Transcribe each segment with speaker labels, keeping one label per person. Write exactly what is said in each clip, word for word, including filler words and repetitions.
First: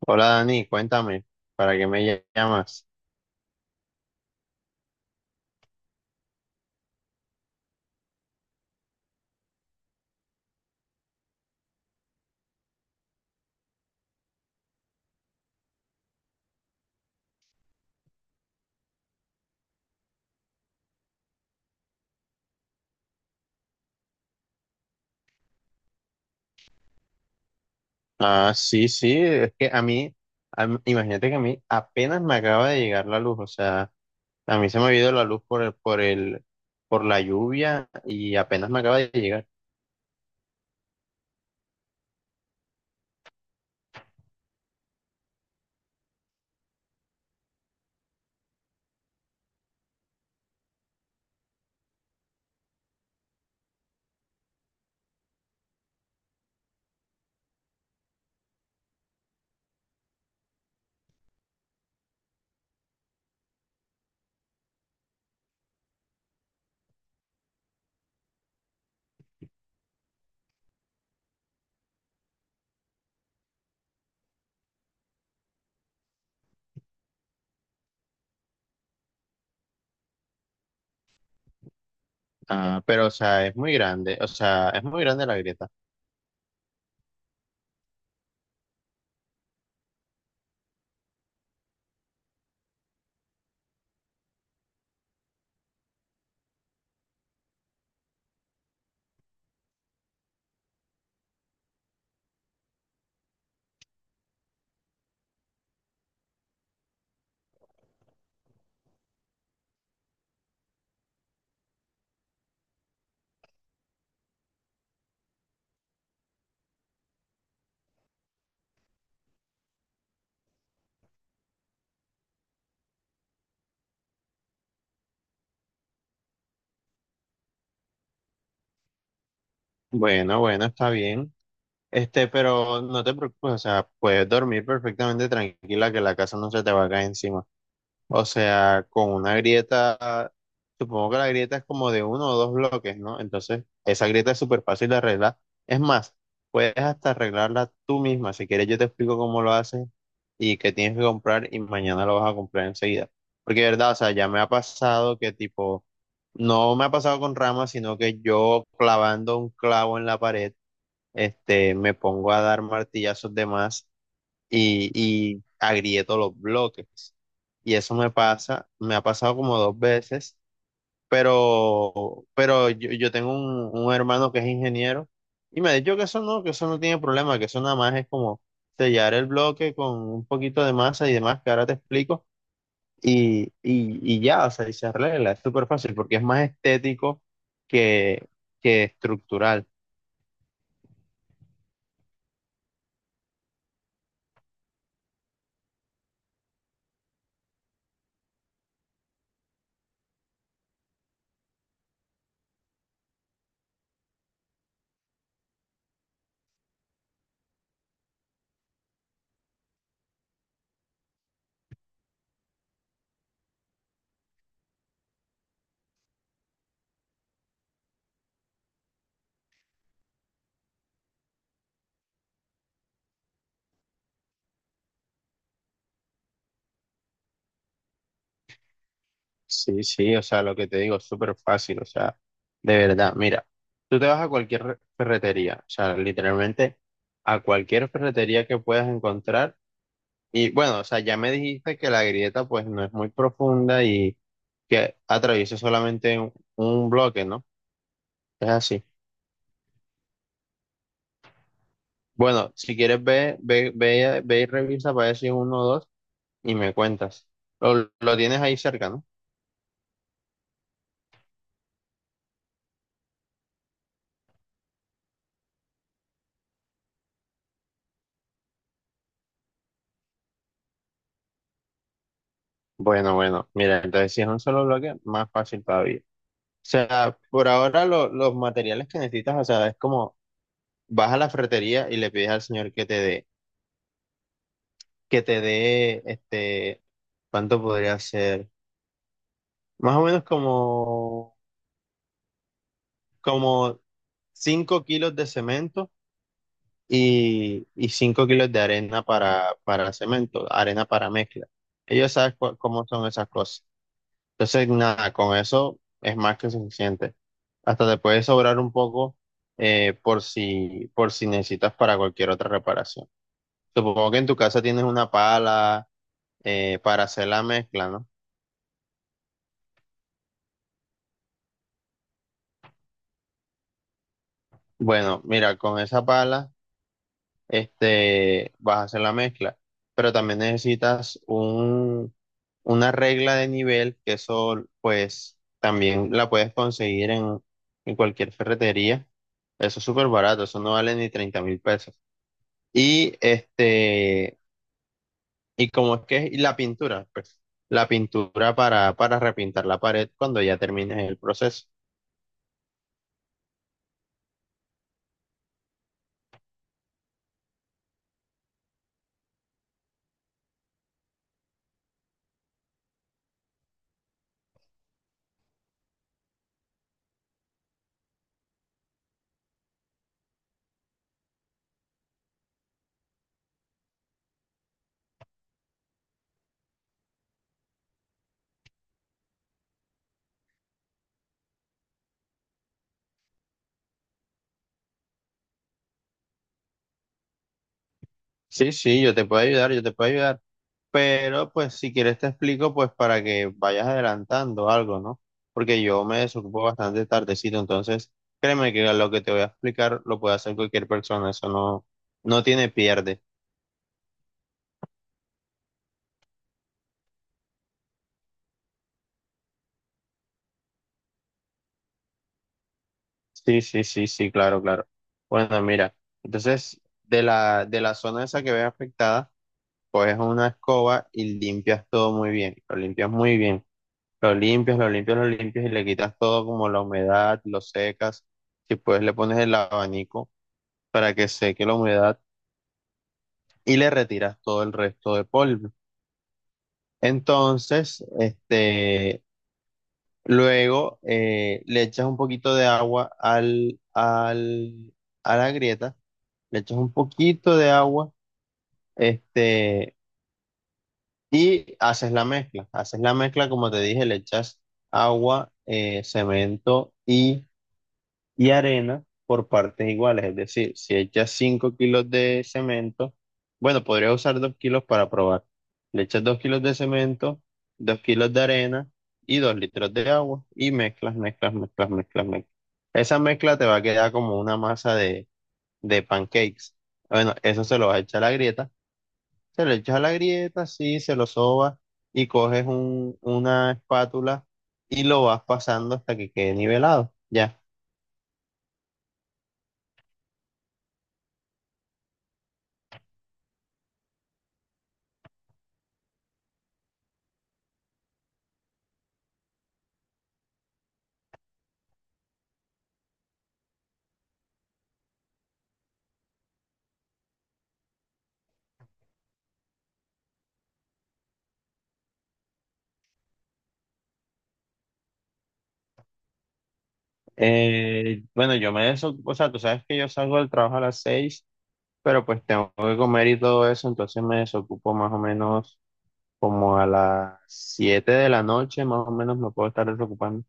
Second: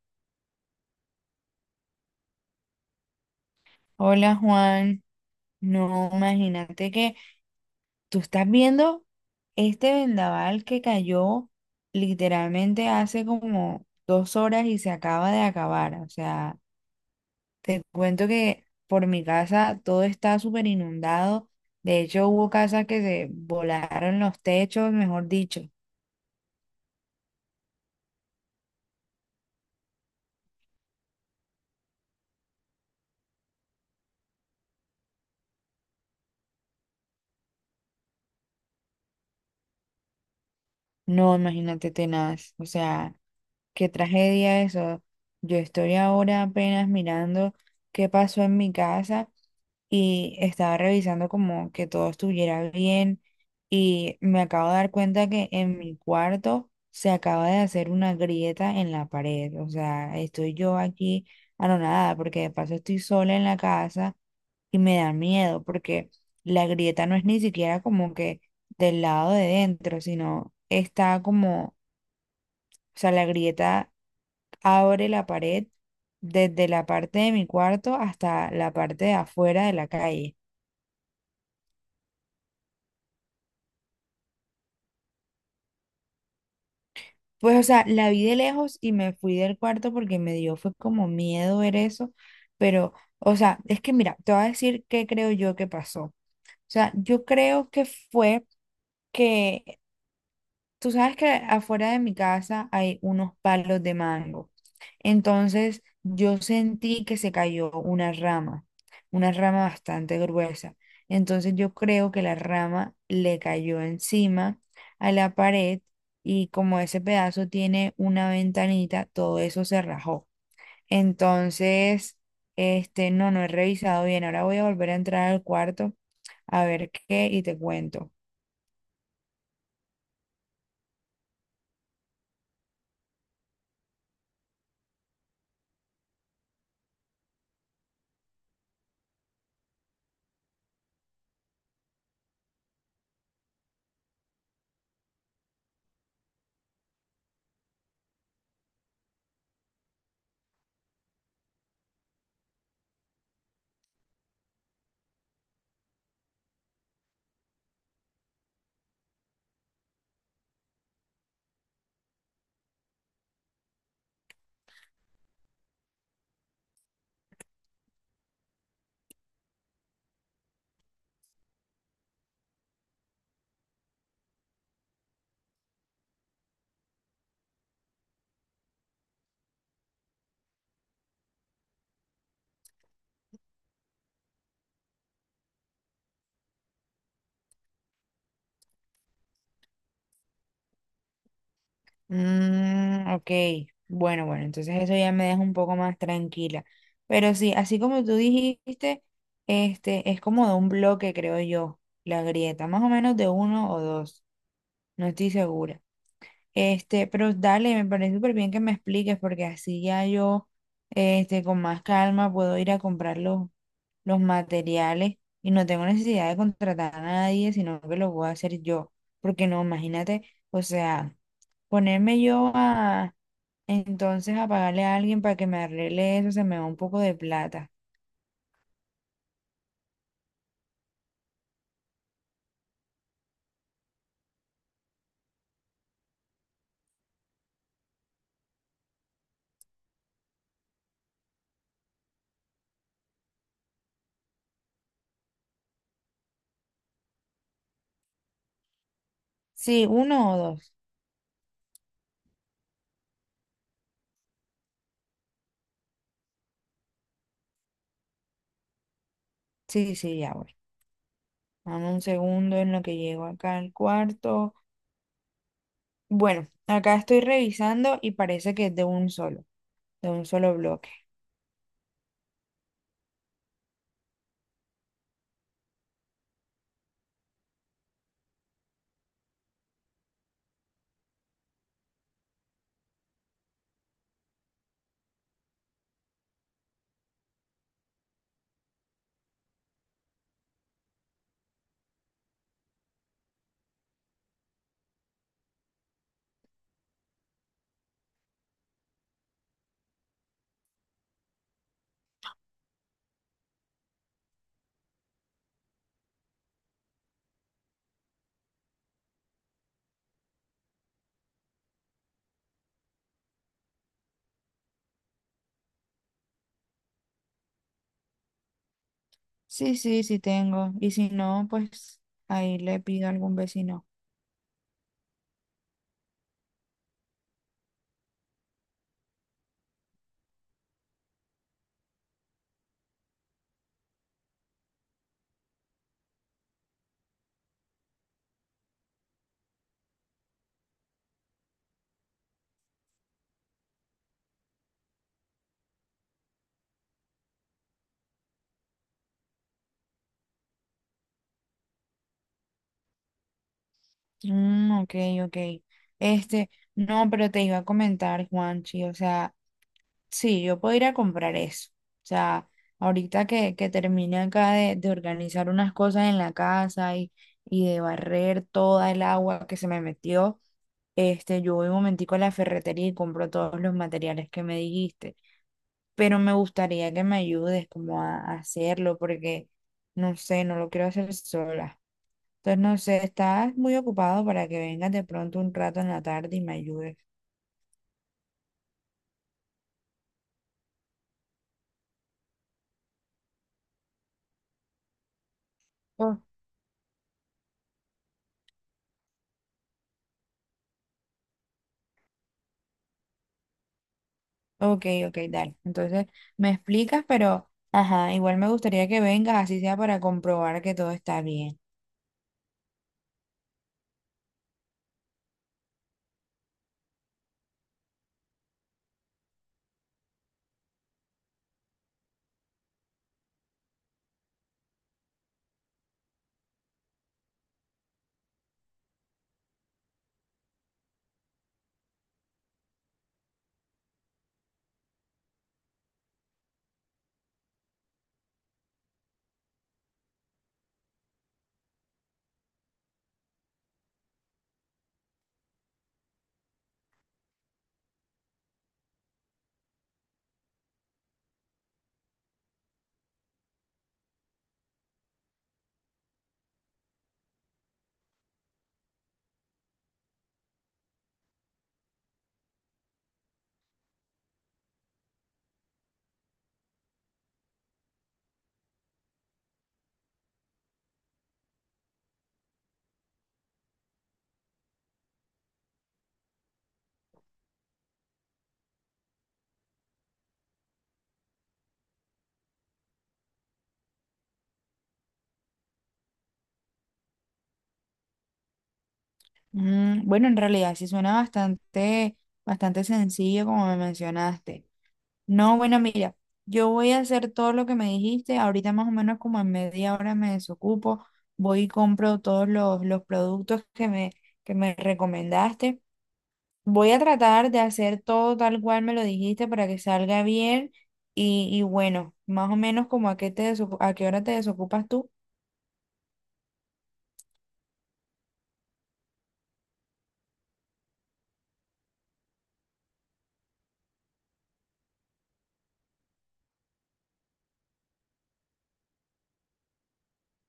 Speaker 1: Hola Dani, cuéntame, ¿para qué me llamas?
Speaker 2: Hola Juan, no, imagínate que tú estás viendo este vendaval que cayó literalmente hace como dos horas y se acaba de acabar. O sea, te cuento que por mi casa todo está súper inundado. De hecho, hubo casas que se volaron los techos, mejor dicho.
Speaker 1: Ah, sí, sí, es que a mí, a mí- imagínate que a mí apenas me acaba de llegar la luz, o sea, a mí se me ha ido la luz por el, por el, por la lluvia y apenas me acaba de llegar.
Speaker 2: No, imagínate tenaz. O sea, qué tragedia eso. Yo estoy ahora apenas mirando qué pasó en mi casa, y estaba revisando como que todo estuviera bien y me acabo de dar cuenta que en mi cuarto se acaba de hacer una grieta en la pared. O sea, estoy yo aquí anonadada porque de paso estoy sola en la casa y me da miedo porque la grieta no es ni siquiera como que del lado de dentro, sino está como, o sea, la grieta abre la pared desde la parte de mi cuarto hasta la parte de afuera de la calle.
Speaker 1: Ah, pero o sea, es muy grande, o sea, es muy grande la grieta.
Speaker 2: Pues, o sea, la vi de lejos y me fui del cuarto porque me dio, fue como miedo ver eso, pero, o sea, es que mira, te voy a decir qué creo yo que pasó. O sea, yo creo que fue que Tú sabes que afuera de mi casa hay unos palos de mango. Entonces yo sentí que se cayó una rama, una rama bastante gruesa. Entonces yo creo que la rama le cayó encima a la pared y como ese pedazo tiene una ventanita, todo eso se rajó. Entonces, este, no, no he revisado bien. Ahora voy a volver a entrar al cuarto a ver qué y te cuento.
Speaker 1: Bueno, bueno, está bien. Este, pero no te preocupes, o sea, puedes dormir perfectamente tranquila que la casa no se te va a caer encima. O sea, con una grieta, supongo que la grieta es como de uno o dos bloques, ¿no? Entonces, esa grieta es súper fácil de arreglar. Es más, puedes hasta arreglarla tú misma. Si quieres, yo te explico cómo lo haces y qué tienes que comprar y mañana lo vas a comprar enseguida. Porque, de verdad, o sea, ya me ha pasado que tipo, no me ha pasado con ramas, sino que yo clavando un clavo en la pared, este, me pongo a dar martillazos de más y, y agrieto los bloques. Y eso me pasa, me ha pasado como dos veces, pero, pero yo, yo tengo un, un hermano que es ingeniero y me ha dicho que eso no, que eso no tiene problema, que eso nada más es como sellar el bloque con un poquito de masa y demás, que ahora te explico, y, y, y ya, o sea, y se arregla, es súper fácil porque es más estético que, que estructural.
Speaker 2: Mm, ok, bueno, bueno, entonces eso ya me deja un poco más tranquila. Pero sí, así como tú dijiste, este es como de un bloque, creo yo, la grieta, más o menos de uno o dos, no estoy segura. Este, pero dale, me parece súper bien que me expliques, porque así ya yo, este, con más calma puedo ir a comprar los, los materiales y no tengo necesidad de contratar a nadie, sino que lo voy a hacer yo. Porque no, imagínate, o sea, ponerme yo a entonces, a pagarle a alguien para que me arregle eso, se me va un poco de plata.
Speaker 1: Sí, sí, o sea, lo que te digo es súper fácil, o sea, de verdad, mira, tú te vas a cualquier re- ferretería, o sea, literalmente a cualquier ferretería que puedas encontrar y bueno, o sea, ya me dijiste que la grieta pues no es muy profunda y que atraviesa solamente un, un bloque, ¿no? Es así.
Speaker 2: Sí, uno o dos.
Speaker 1: Bueno, si quieres ve, ve, ve, ve y revisa para decir uno o dos y me cuentas. Lo, lo tienes ahí cerca, ¿no?
Speaker 2: Sí, sí, ya voy. Dame un segundo en lo que llego acá al cuarto. Bueno, acá estoy revisando y parece que es de un solo, de un solo bloque.
Speaker 1: Bueno, bueno, mira, entonces si es un solo bloque, más fácil todavía. O sea, por ahora lo- los materiales que necesitas, o sea, es como vas a la ferretería y le pides al señor que te dé, que te dé, este, ¿cuánto podría ser? Más o menos como, como cinco kilos de cemento y, y cinco kilos de arena para, para cemento, arena para mezcla. Ellos saben cua- cómo son esas cosas. Entonces, nada, con eso es más que suficiente. Hasta te puede sobrar un poco eh, por si, por si necesitas para cualquier otra reparación. Supongo que en tu casa tienes una pala eh, para hacer la mezcla, ¿no?
Speaker 2: Sí, sí, sí tengo. Y si no, pues ahí le pido a algún vecino.
Speaker 1: Bueno, mira, con esa pala este, vas a hacer la mezcla, pero también necesitas un, una regla de nivel, que eso pues también la puedes conseguir en, en cualquier ferretería. Eso es súper barato, eso no vale ni treinta mil pesos. Y este, y como es que y la pintura, pues, la pintura para, para repintar la pared cuando ya termines el proceso.
Speaker 2: Mm, ok, ok. Este, no, pero te iba a comentar, Juanchi, o sea. Sí, yo puedo ir a comprar eso. O sea, ahorita que, que termine acá de, de organizar unas cosas en la casa y, y de barrer toda el agua que se me metió, este, yo voy un momentico a la ferretería y compro todos los materiales que me dijiste. Pero me gustaría que me ayudes como a, a hacerlo porque, no sé, no lo quiero hacer sola. Entonces, no sé, estás muy ocupado para que vengas de pronto un rato en la tarde y me ayudes.
Speaker 1: Sí, sí, yo te puedo ayudar, yo te puedo ayudar, pero pues si quieres te explico pues para que vayas adelantando algo, ¿no? Porque yo me desocupo bastante tardecito, entonces créeme que lo que te voy a explicar lo puede hacer cualquier persona, eso no, no tiene pierde.
Speaker 2: Ok, ok, dale. Entonces me explicas, pero ajá, igual me gustaría que vengas, así sea para comprobar que todo está bien.
Speaker 1: Sí, sí, sí, sí, claro, claro. Bueno, mira, entonces de la, de la zona esa que ves afectada, coges una escoba y limpias todo muy bien, lo limpias muy bien, lo limpias, lo limpias, lo limpias y le quitas todo como la humedad, lo secas, si puedes le pones el abanico para que seque la humedad y le retiras todo el resto de polvo. Entonces, este, luego eh, le echas un poquito de agua al, al, a la grieta, le echas un poquito de agua, este y haces la mezcla. Haces la mezcla, como te dije, le echas agua, eh, cemento y, y arena por partes iguales. Es decir, si echas cinco kilos de cemento, bueno, podría usar dos kilos para probar. Le echas dos kilos de cemento, dos kilos de arena y dos litros de agua y mezclas, mezclas, mezclas, mezclas, mezclas. Esa mezcla te va a quedar como una masa de, de pancakes. Bueno, eso se lo vas a echar a la grieta se le echas a la grieta, sí, se lo sobas y coges un- una espátula y lo vas pasando hasta que quede nivelado. Ya.
Speaker 2: Mm, bueno, en realidad sí suena bastante, bastante sencillo como me mencionaste. No, bueno, mira, yo voy a hacer todo lo que me dijiste. Ahorita más o menos como en media hora me desocupo. Voy y compro todos los, los productos que me, que me recomendaste. Voy a tratar de hacer todo tal cual me lo dijiste para que salga bien y, y bueno, más o menos como a qué te desocu- a qué hora te desocupas tú.
Speaker 1: Eh, bueno, yo me desocupo, o sea, tú sabes que yo salgo del trabajo a las seis, pero pues tengo que comer y todo eso, entonces me desocupo más o menos como a las siete de la noche, más o menos me puedo estar desocupando.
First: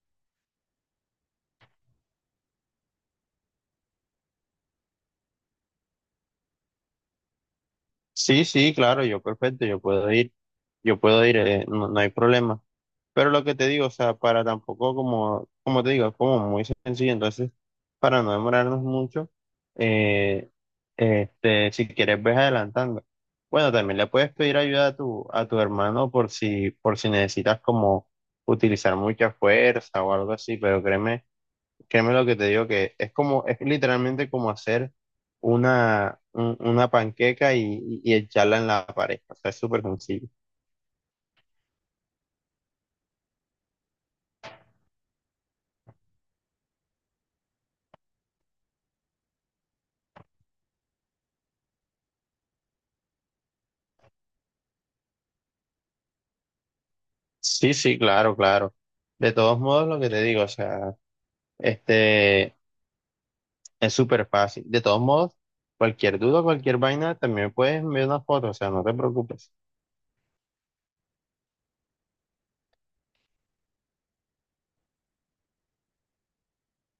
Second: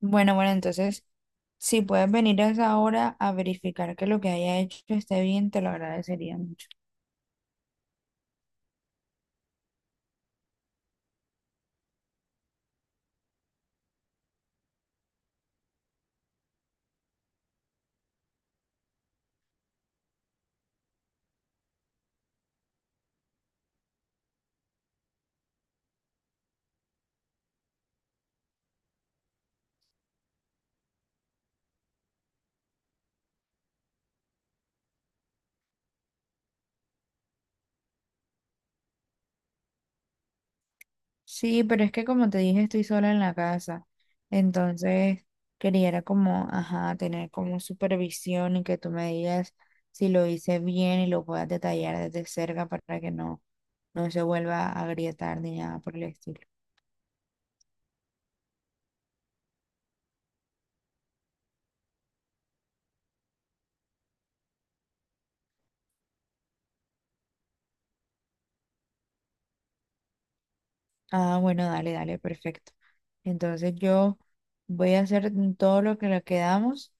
Speaker 2: Bueno, bueno, entonces si puedes venir a esa hora a verificar que lo que haya hecho esté bien, te lo agradecería mucho.
Speaker 1: Sí, sí, claro, yo perfecto, yo puedo ir, yo puedo ir, eh, no, no hay problema. Pero lo que te digo, o sea, para tampoco como, como te digo, es como muy sencillo, entonces, para no demorarnos mucho, eh, este, si quieres ves adelantando. Bueno, también le puedes pedir ayuda a tu, a tu hermano por si, por si necesitas como utilizar mucha fuerza o algo así, pero créeme Créeme lo que te digo que es como, es literalmente como hacer una, un- una panqueca y, y echarla en la pared. O sea, es súper sencillo.
Speaker 2: Sí, pero es que como te dije, estoy sola en la casa, entonces quería era como, ajá, tener como supervisión y que tú me digas si lo hice bien y lo puedas detallar desde cerca para que no no se vuelva a agrietar ni nada por el estilo.
Speaker 1: Sí, sí, claro, claro. De todos modos, lo que te digo, o sea, este, es súper fácil. De todos modos, cualquier duda, cualquier vaina, también puedes enviar una foto, o sea, no te preocupes.
Speaker 2: Ah, bueno, dale, dale, perfecto. Entonces yo voy a hacer todo lo que le quedamos,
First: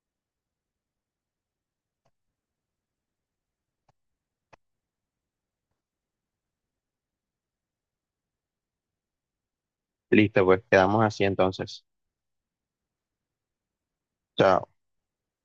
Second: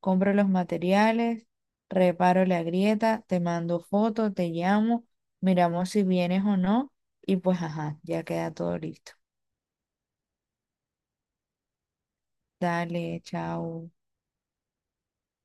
Speaker 2: compro los materiales, reparo la grieta, te mando fotos, te llamo, miramos si vienes o no y pues ajá, ya queda todo listo.
Speaker 1: Listo, pues quedamos así entonces.
Speaker 2: Dale, chao.
Speaker 1: Chao.